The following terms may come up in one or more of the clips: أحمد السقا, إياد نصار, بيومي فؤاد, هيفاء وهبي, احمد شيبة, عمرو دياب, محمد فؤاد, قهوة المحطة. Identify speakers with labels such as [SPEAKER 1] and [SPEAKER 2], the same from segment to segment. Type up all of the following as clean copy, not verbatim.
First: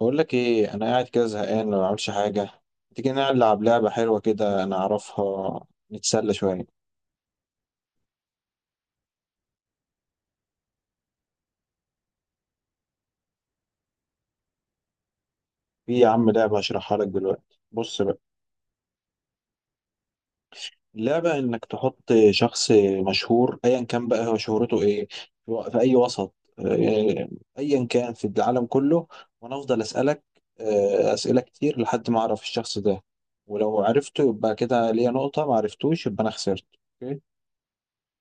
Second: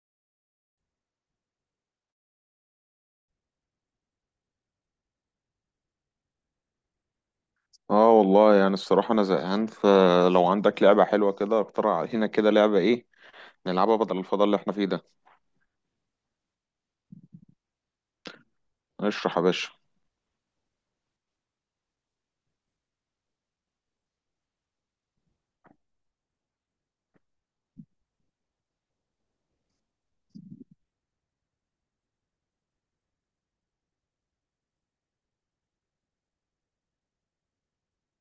[SPEAKER 1] بقول لك ايه، انا قاعد كده زهقان ما بعملش حاجه. تيجي نلعب لعبه حلوه كده انا اعرفها، نتسلى شويه.
[SPEAKER 2] اه والله، يعني الصراحة أنا زهقان. فلو عندك لعبة حلوة كده اقترح علينا كده لعبة إيه نلعبها بدل الفضاء اللي إحنا فيه ده.
[SPEAKER 1] في يا عم لعبه هشرحها لك دلوقتي، بص بقى.
[SPEAKER 2] اشرح يا باشا.
[SPEAKER 1] اللعبه انك تحط شخص مشهور ايا كان بقى هو شهرته ايه، في اي وسط، ايا كان في العالم كله، وانا افضل اسالك اسئله كتير لحد ما اعرف الشخص ده. ولو عرفته يبقى كده ليا نقطه، ما عرفتوش يبقى انا خسرت. أوكي؟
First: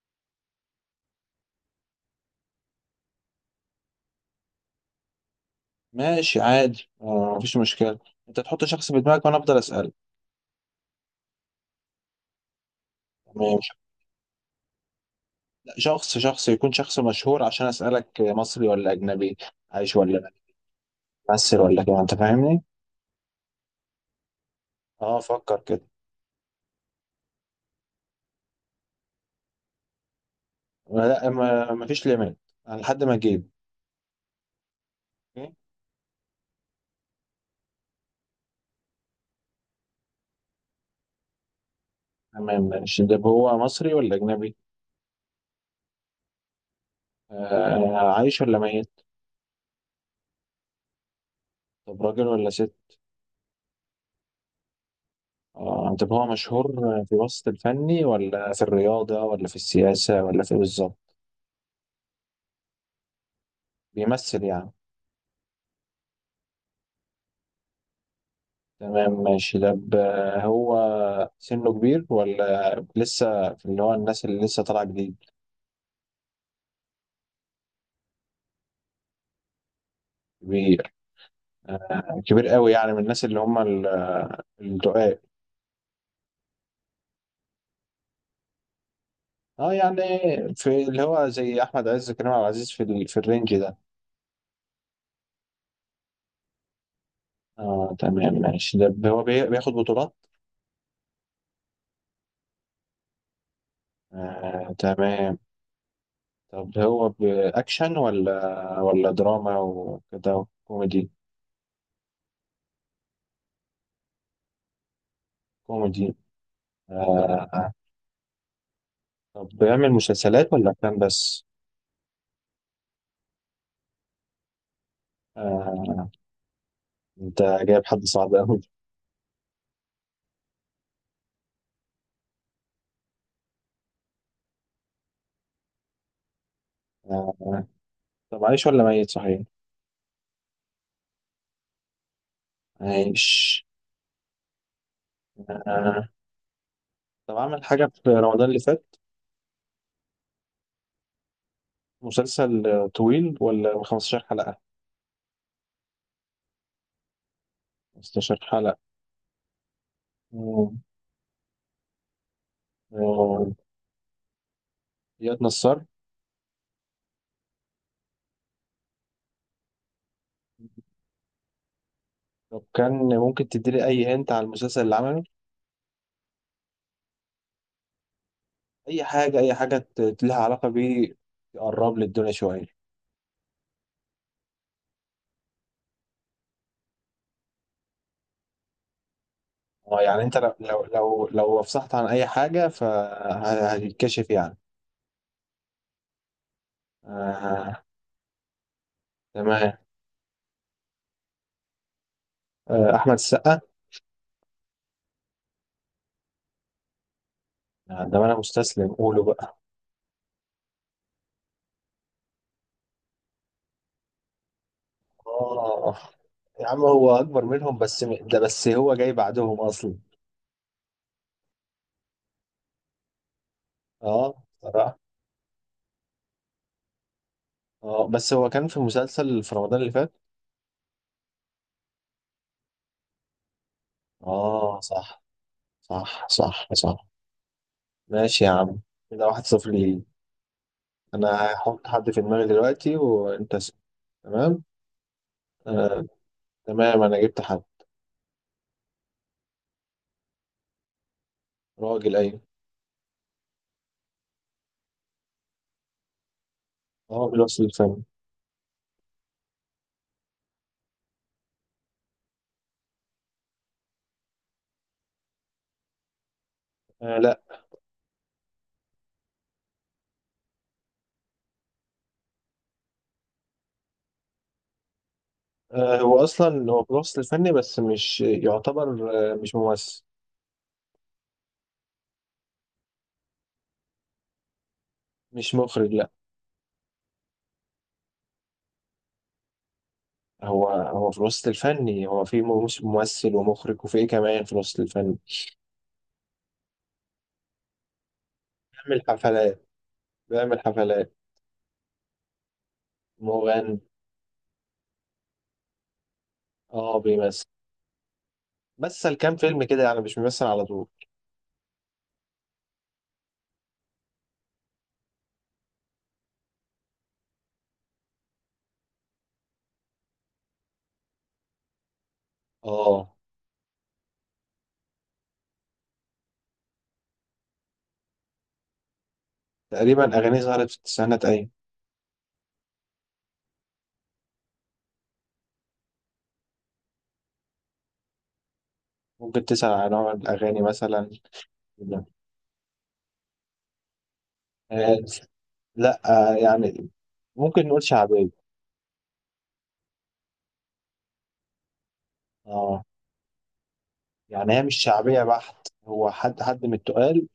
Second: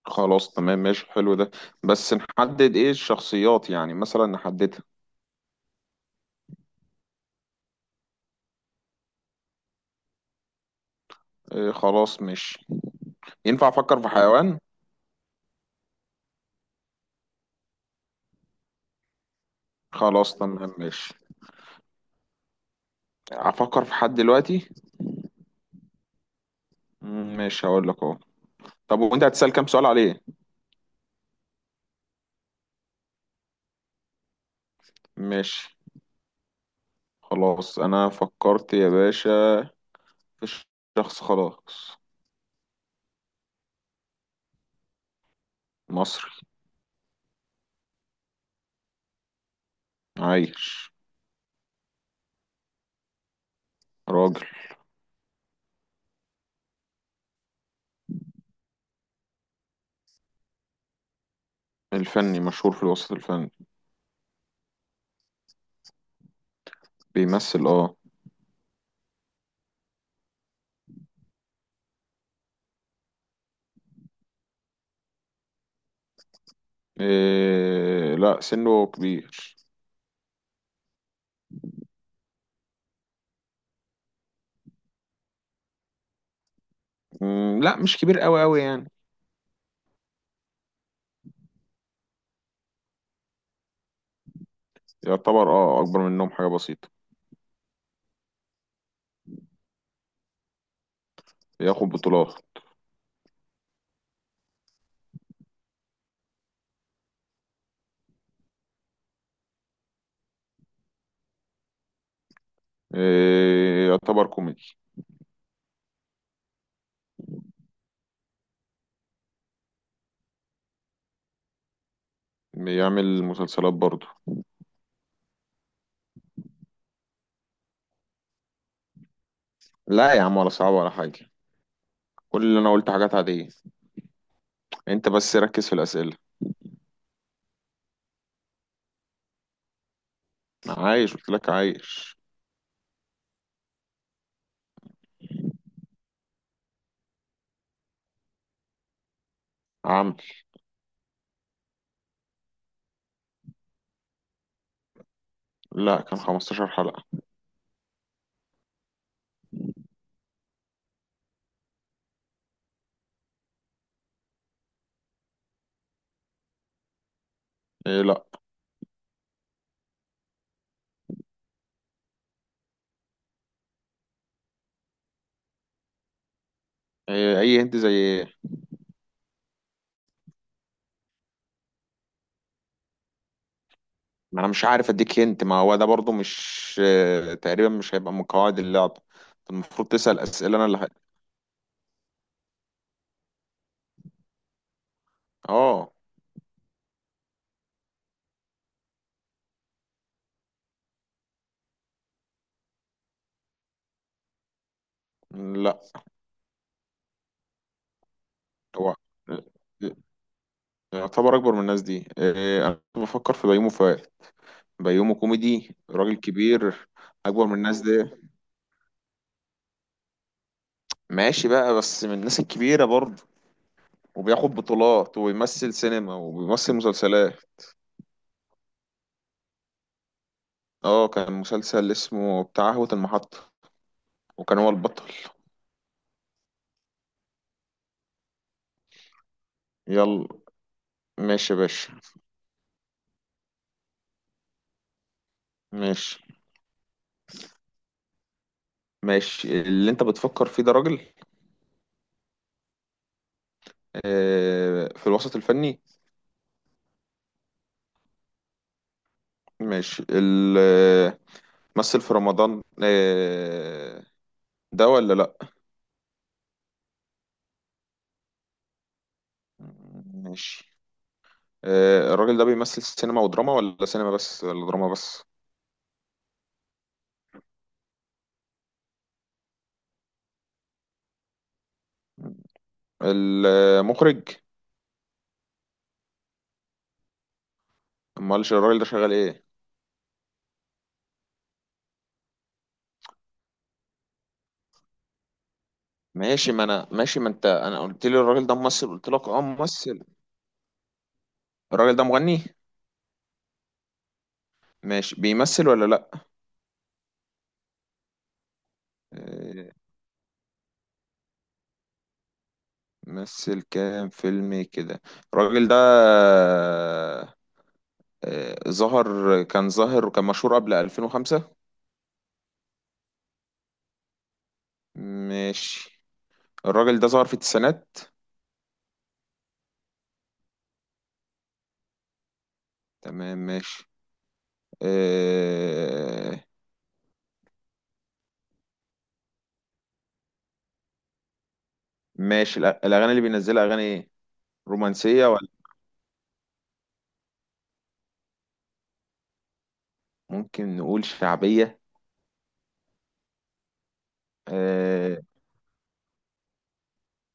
[SPEAKER 2] خلاص تمام ماشي، حلو ده. بس نحدد إيه الشخصيات، يعني مثلا نحددها.
[SPEAKER 1] ماشي عادي، مفيش مشكله. انت تحط شخص في دماغك وانا افضل اسالك.
[SPEAKER 2] إيه خلاص ماشي. ينفع
[SPEAKER 1] ماشي.
[SPEAKER 2] أفكر في حيوان؟
[SPEAKER 1] لا، شخص يكون شخص مشهور. عشان أسألك، مصري ولا أجنبي؟ عايش ولا؟
[SPEAKER 2] خلاص تمام ماشي.
[SPEAKER 1] ممثل ولا كده، أنت فاهمني؟
[SPEAKER 2] أفكر في حد دلوقتي.
[SPEAKER 1] أه، فكر كده.
[SPEAKER 2] ماشي هقول لك أهو. طب وأنت هتسأل كام سؤال عليه؟
[SPEAKER 1] لا، ما مفيش ليميت، لحد ما أجيب. أوكي؟
[SPEAKER 2] ماشي. خلاص أنا فكرت يا باشا، في شخص خلاص.
[SPEAKER 1] تمام ماشي. ده هو مصري ولا أجنبي؟
[SPEAKER 2] مصري.
[SPEAKER 1] آه، عايش ولا ميت؟
[SPEAKER 2] عايش.
[SPEAKER 1] طب راجل ولا ست؟
[SPEAKER 2] راجل.
[SPEAKER 1] آه، طب هو مشهور في الوسط الفني، ولا في الرياضة، ولا في السياسة، ولا في إيه بالظبط؟
[SPEAKER 2] الفني، مشهور في الوسط الفني.
[SPEAKER 1] بيمثل يعني.
[SPEAKER 2] بيمثل اه.
[SPEAKER 1] تمام ماشي. طب هو سنه كبير، ولا لسه في اللي هو الناس اللي لسه طالعة جديد؟
[SPEAKER 2] إيه لا، سنه كبير.
[SPEAKER 1] كبير. كبير قوي، يعني من الناس اللي هم الرقاق.
[SPEAKER 2] لا مش كبير قوي قوي يعني.
[SPEAKER 1] اه يعني، في اللي هو زي احمد عز، كريم عبد العزيز، في في الرينج ده.
[SPEAKER 2] يعتبر اه، اكبر منهم حاجة بسيطة.
[SPEAKER 1] اه تمام ماشي. ده هو بياخد بطولات.
[SPEAKER 2] ياخد بطولات.
[SPEAKER 1] آه تمام. طب هو باكشن ولا ولا دراما وكده، كوميدي؟
[SPEAKER 2] إيه، يعتبر كوميدي.
[SPEAKER 1] كوميدي. آه. طب بيعمل مسلسلات ولا افلام بس؟
[SPEAKER 2] بيعمل مسلسلات برضه.
[SPEAKER 1] آه، انت جايب حد صعب قوي.
[SPEAKER 2] لا يا عم، ولا صعب ولا حاجة. كل اللي انا قلت حاجات عادية. انت بس ركز في الأسئلة.
[SPEAKER 1] آه، طب عايش ولا ميت، صحيح؟
[SPEAKER 2] عايش، قلت لك عايش.
[SPEAKER 1] عايش. آه، طب عمل حاجة في رمضان اللي فات؟
[SPEAKER 2] عمل.
[SPEAKER 1] مسلسل طويل ولا 15 حلقة؟
[SPEAKER 2] لا كان 15 حلقة.
[SPEAKER 1] 15 حلقة. مم. آه، إياد نصار.
[SPEAKER 2] إيه لا.
[SPEAKER 1] لو كان ممكن تديلي أي هنت على المسلسل اللي عمله،
[SPEAKER 2] إيه، اي انت زي ايه؟
[SPEAKER 1] أي حاجة، أي حاجة لها علاقة بيه، تقرب لي الدنيا شوية.
[SPEAKER 2] ما انا مش عارف اديك هنت، ما هو ده برضو مش تقريبا مش هيبقى من قواعد اللعبة. المفروض
[SPEAKER 1] آه،
[SPEAKER 2] تسأل
[SPEAKER 1] يعني أنت لو
[SPEAKER 2] اسئلة انا اللي
[SPEAKER 1] لو
[SPEAKER 2] ه...
[SPEAKER 1] لو لو افصحت عن أي حاجة فهتتكشف يعني.
[SPEAKER 2] اه
[SPEAKER 1] آه، تمام. آه، أحمد السقا.
[SPEAKER 2] لا،
[SPEAKER 1] آه، ده أنا مستسلم،
[SPEAKER 2] هو
[SPEAKER 1] قوله بقى.
[SPEAKER 2] يعتبر اكبر من الناس دي. إيه، انا كنت بفكر في بيومي فؤاد. بيومي كوميدي،
[SPEAKER 1] آه
[SPEAKER 2] راجل
[SPEAKER 1] يا عم،
[SPEAKER 2] كبير.
[SPEAKER 1] هو أكبر
[SPEAKER 2] اكبر من
[SPEAKER 1] منهم
[SPEAKER 2] الناس دي.
[SPEAKER 1] بس ده، بس هو جاي بعدهم أصلا.
[SPEAKER 2] ماشي بقى، بس من الناس الكبيرة برضو.
[SPEAKER 1] آه
[SPEAKER 2] وبياخد
[SPEAKER 1] صراحة.
[SPEAKER 2] بطولات وبيمثل سينما وبيمثل مسلسلات.
[SPEAKER 1] اه بس هو كان في مسلسل في رمضان اللي فات.
[SPEAKER 2] اه كان مسلسل اسمه بتاع قهوة المحطة. وكان هو
[SPEAKER 1] اه،
[SPEAKER 2] البطل.
[SPEAKER 1] صح صح صح. صح ماشي يا عم. كده واحد صفر ليه.
[SPEAKER 2] يلا. ماشي
[SPEAKER 1] انا
[SPEAKER 2] يا
[SPEAKER 1] هحط
[SPEAKER 2] باشا.
[SPEAKER 1] حد في دماغي دلوقتي وانت اسم. تمام. آه.
[SPEAKER 2] ماشي.
[SPEAKER 1] تمام، انا جبت حد.
[SPEAKER 2] ماشي، اللي انت بتفكر فيه ده راجل؟
[SPEAKER 1] راجل ايوه.
[SPEAKER 2] آه، في الوسط الفني؟
[SPEAKER 1] هو بالوصف الفني.
[SPEAKER 2] ماشي مثل في رمضان ده ولا لا؟
[SPEAKER 1] آه لا.
[SPEAKER 2] ماشي. الراجل ده بيمثل سينما ودراما، ولا سينما بس، ولا دراما بس؟
[SPEAKER 1] آه، هو اصلا هو بالوصف الفني بس مش يعتبر، آه مش ممثل.
[SPEAKER 2] المخرج؟
[SPEAKER 1] مش مخرج لا.
[SPEAKER 2] امال الراجل ده شغال ايه؟
[SPEAKER 1] هو في الوسط الفني، هو في ممثل ومخرج وفي ايه كمان في الوسط الفني.
[SPEAKER 2] ماشي ما انا ماشي، ما انت انا قلت لي الراجل ده ممثل،
[SPEAKER 1] بيعمل
[SPEAKER 2] قلت لك اه
[SPEAKER 1] حفلات.
[SPEAKER 2] ممثل.
[SPEAKER 1] بيعمل حفلات.
[SPEAKER 2] الراجل ده مغني؟
[SPEAKER 1] مغني.
[SPEAKER 2] ماشي، بيمثل ولا لا؟
[SPEAKER 1] اه بيمثل. مثل كام فيلم
[SPEAKER 2] آه،
[SPEAKER 1] كده يعني، مش بيمثل على طول.
[SPEAKER 2] مثل كام فيلم كده. الراجل ده ظهر، كان ظاهر وكان مشهور قبل 2005.
[SPEAKER 1] اه.
[SPEAKER 2] ماشي. الراجل ده ظهر في التسعينات؟
[SPEAKER 1] تقريبا اغانيه ظهرت في التسعينات، ايوه.
[SPEAKER 2] تمام ماشي. آه،
[SPEAKER 1] ممكن تسأل عن نوع الاغاني مثلا.
[SPEAKER 2] ماشي الأغاني اللي بينزلها أغاني إيه؟
[SPEAKER 1] آه.
[SPEAKER 2] رومانسية ولا؟
[SPEAKER 1] لا. آه يعني، ممكن نقول شعبيه.
[SPEAKER 2] ممكن نقول شعبية.
[SPEAKER 1] اه يعني، هي مش
[SPEAKER 2] آه،
[SPEAKER 1] شعبيه بحت، هو حد من التقال،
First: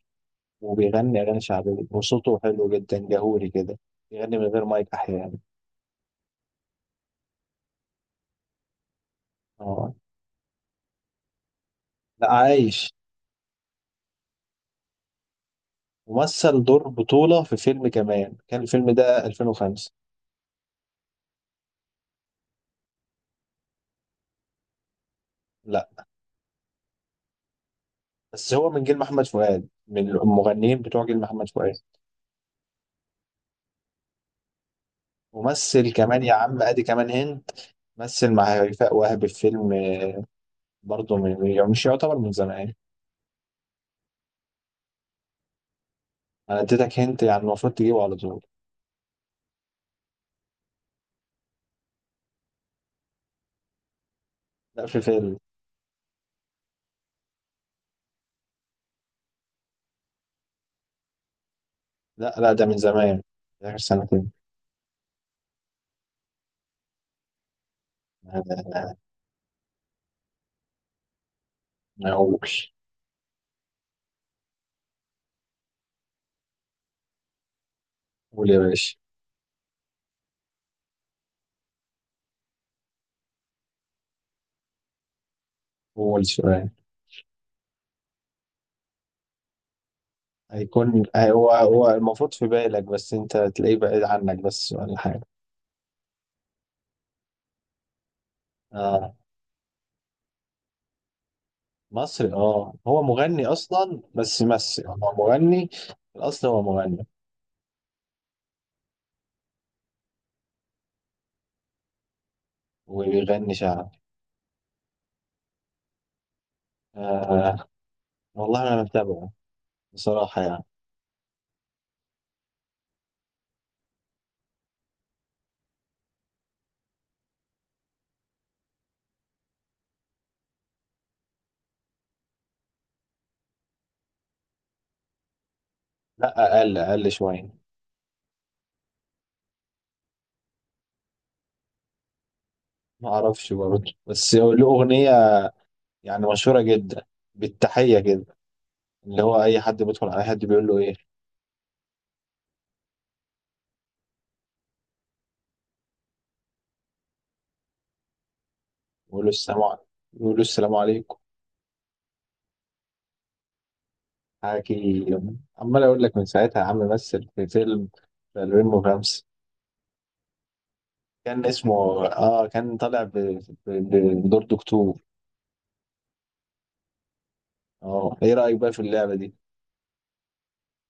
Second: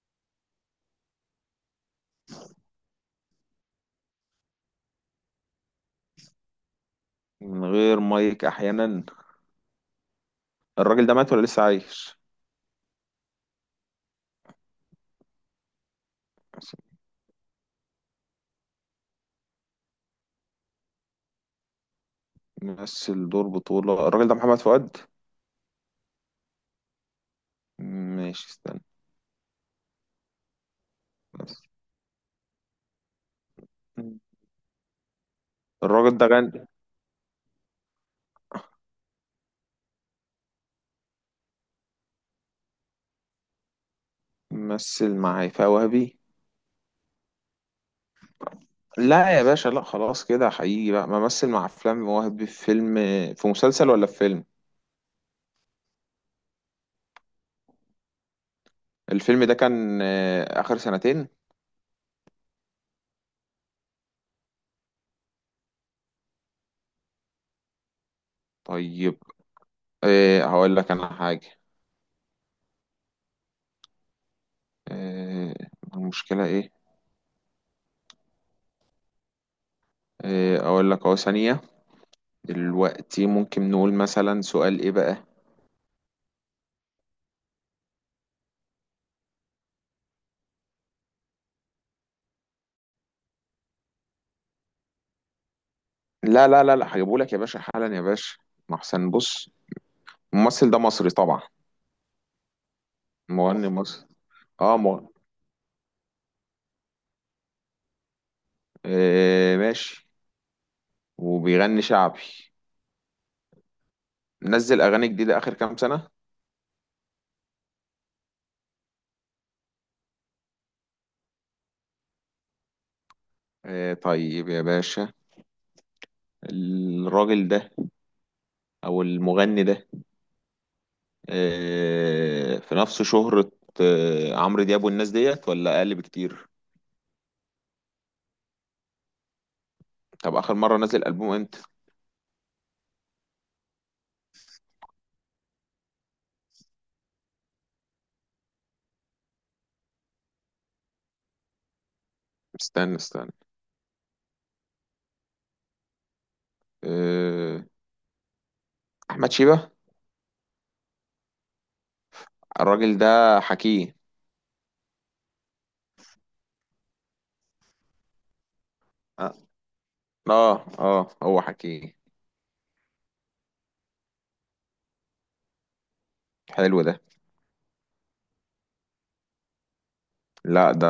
[SPEAKER 1] وبيغني اغاني شعبيه وصوته حلو جدا، جهوري كده. بيغني من غير مايك احيانا.
[SPEAKER 2] من غير مايك أحيانا.
[SPEAKER 1] اه.
[SPEAKER 2] الراجل ده مات ولا لسه عايش؟
[SPEAKER 1] لا عايش. ومثل دور بطوله في فيلم كمان، كان الفيلم ده 2005.
[SPEAKER 2] مثل دور بطولة. الراجل ده محمد فؤاد؟
[SPEAKER 1] لا،
[SPEAKER 2] ماشي
[SPEAKER 1] بس هو
[SPEAKER 2] استنى.
[SPEAKER 1] من جيل محمد فؤاد، من المغنيين بتوع جيل محمد
[SPEAKER 2] بس.
[SPEAKER 1] فؤاد. ممثل
[SPEAKER 2] الراجل
[SPEAKER 1] كمان
[SPEAKER 2] ده
[SPEAKER 1] يا عم،
[SPEAKER 2] غني.
[SPEAKER 1] ادي كمان هند. مثل مع هيفاء وهبي في فيلم، برضه من، يعني مش يعتبر من زمان.
[SPEAKER 2] مثل مع هيفاء وهبي.
[SPEAKER 1] انا اديتك هنت، يعني المفروض تجيبه على طول.
[SPEAKER 2] لا يا باشا لا، خلاص كده حقيقي بقى، بمثل مع افلام مواهب في فيلم. في مسلسل ولا في فيلم؟
[SPEAKER 1] لا، في فيلم.
[SPEAKER 2] الفيلم ده كان اخر سنتين؟
[SPEAKER 1] لا لا، ده من زمان. ده اخر سنتين.
[SPEAKER 2] طيب. هقول لك انا حاجه.
[SPEAKER 1] انا اقول.
[SPEAKER 2] آه، المشكله ايه؟
[SPEAKER 1] قول يا باشا.
[SPEAKER 2] اقول لك اهو ثانيه. دلوقتي ممكن نقول مثلا سؤال ايه بقى؟
[SPEAKER 1] قول سؤال. هيكون هو المفروض في بالك، بس انت تلاقيه بعيد عنك بس ولا حاجه.
[SPEAKER 2] لا لا لا لا، هجيبه لك يا باشا حالا يا باشا. ما احسن،
[SPEAKER 1] اه.
[SPEAKER 2] بص. الممثل ده مصري طبعا؟
[SPEAKER 1] مصري اه، هو مغني
[SPEAKER 2] مغني مصري
[SPEAKER 1] اصلا
[SPEAKER 2] مصري.
[SPEAKER 1] بس
[SPEAKER 2] اه
[SPEAKER 1] يمثل،
[SPEAKER 2] مغ...
[SPEAKER 1] هو مغني. في الاصل هو مغني.
[SPEAKER 2] ماشي. وبيغني شعبي.
[SPEAKER 1] وبيغني شعبي.
[SPEAKER 2] نزل اغاني جديده اخر كام سنه؟
[SPEAKER 1] آه والله انا متابعه بصراحة يعني.
[SPEAKER 2] طيب يا باشا. الراجل ده، او المغني ده، في نفس شهرة عمرو دياب والناس ديت، ولا اقل بكتير؟
[SPEAKER 1] لا، أقل، أقل شوية.
[SPEAKER 2] طب اخر مرة نزل البوم امتى؟
[SPEAKER 1] ما أعرفش برضه، بس له أغنية يعني مشهورة جدا، بالتحية كده، اللي هو أي حد بيدخل على حد بيقول له إيه.
[SPEAKER 2] استنى استنى. آه.
[SPEAKER 1] بيقول له
[SPEAKER 2] احمد
[SPEAKER 1] السلام
[SPEAKER 2] شيبة.
[SPEAKER 1] عليكم. بيقول له السلام عليكم.
[SPEAKER 2] الراجل ده حكيه؟
[SPEAKER 1] حكي. عمال أقول لك من ساعتها يا عم، مثل في فيلم في 2005،
[SPEAKER 2] اه اه. هو
[SPEAKER 1] كان
[SPEAKER 2] حكيه.
[SPEAKER 1] اسمه آه، كان طالع بدور دكتور.
[SPEAKER 2] حلو ده.
[SPEAKER 1] آه، إيه رأيك بقى في اللعبة دي؟
[SPEAKER 2] لا ده.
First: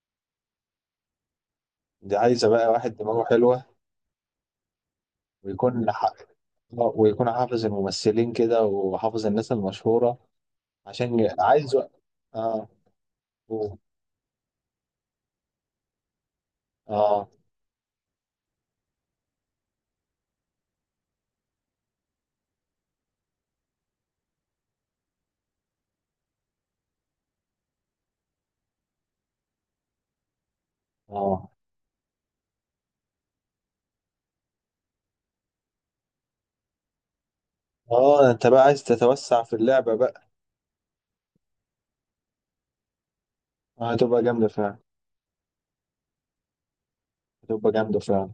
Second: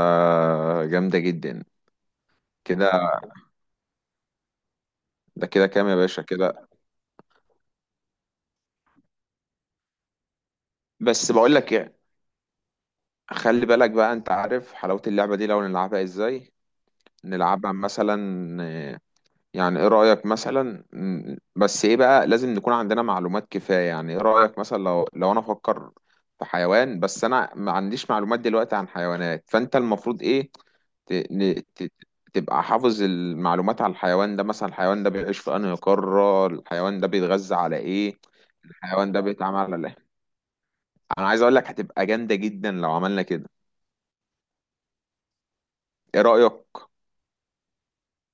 [SPEAKER 2] جامدة جدا.
[SPEAKER 1] دي عايزة بقى
[SPEAKER 2] كده.
[SPEAKER 1] واحد دماغه حلوة
[SPEAKER 2] ده كده كام
[SPEAKER 1] ويكون
[SPEAKER 2] يا
[SPEAKER 1] ح-
[SPEAKER 2] باشا كده؟
[SPEAKER 1] ويكون حافظ الممثلين كده وحافظ الناس المشهورة عشان
[SPEAKER 2] بس بقول لك
[SPEAKER 1] عايز
[SPEAKER 2] إيه،
[SPEAKER 1] اه.
[SPEAKER 2] خلي
[SPEAKER 1] أوه.
[SPEAKER 2] بالك بقى، انت عارف حلاوة اللعبة دي لو نلعبها ازاي؟
[SPEAKER 1] اه
[SPEAKER 2] نلعبها مثلا. آه، يعني ايه رأيك مثلا بس ايه بقى لازم نكون عندنا معلومات كفاية، يعني ايه رأيك مثلا لو انا افكر في حيوان، بس انا ما عنديش معلومات دلوقتي عن حيوانات، فانت المفروض ايه ت...
[SPEAKER 1] اه
[SPEAKER 2] ن... ت... تبقى حافظ المعلومات على الحيوان ده، مثلا الحيوان ده بيعيش في انهي قارة، الحيوان ده بيتغذى على ايه.
[SPEAKER 1] اه، انت بقى عايز
[SPEAKER 2] الحيوان ده
[SPEAKER 1] تتوسع في
[SPEAKER 2] بيتعامل على
[SPEAKER 1] اللعبة
[SPEAKER 2] ايه.
[SPEAKER 1] بقى.
[SPEAKER 2] انا عايز اقول لك هتبقى جامدة جدا لو عملنا كده.
[SPEAKER 1] آه هتبقى جامدة فعلا.
[SPEAKER 2] ايه رأيك؟
[SPEAKER 1] هتبقى جامدة فعلا.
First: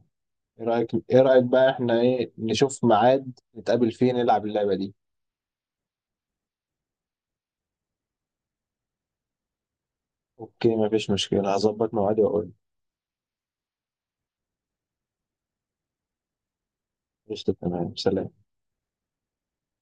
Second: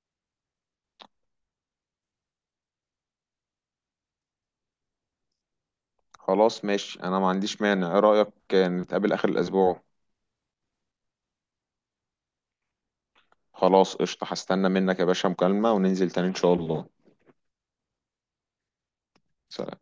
[SPEAKER 1] ايه رأيك ايه رأيك بقى، احنا ايه نشوف ميعاد نتقابل فيه نلعب اللعبة دي.
[SPEAKER 2] خلاص ماشي، انا ما عنديش مانع، ايه رأيك نتقابل اخر الاسبوع؟
[SPEAKER 1] اوكي مفيش مشكلة، هظبط ميعادي واقول.
[SPEAKER 2] خلاص قشطة، هستنى منك يا باشا مكالمة، وننزل تاني إن شاء الله.
[SPEAKER 1] قشطة تمام، سلام.
[SPEAKER 2] سلام.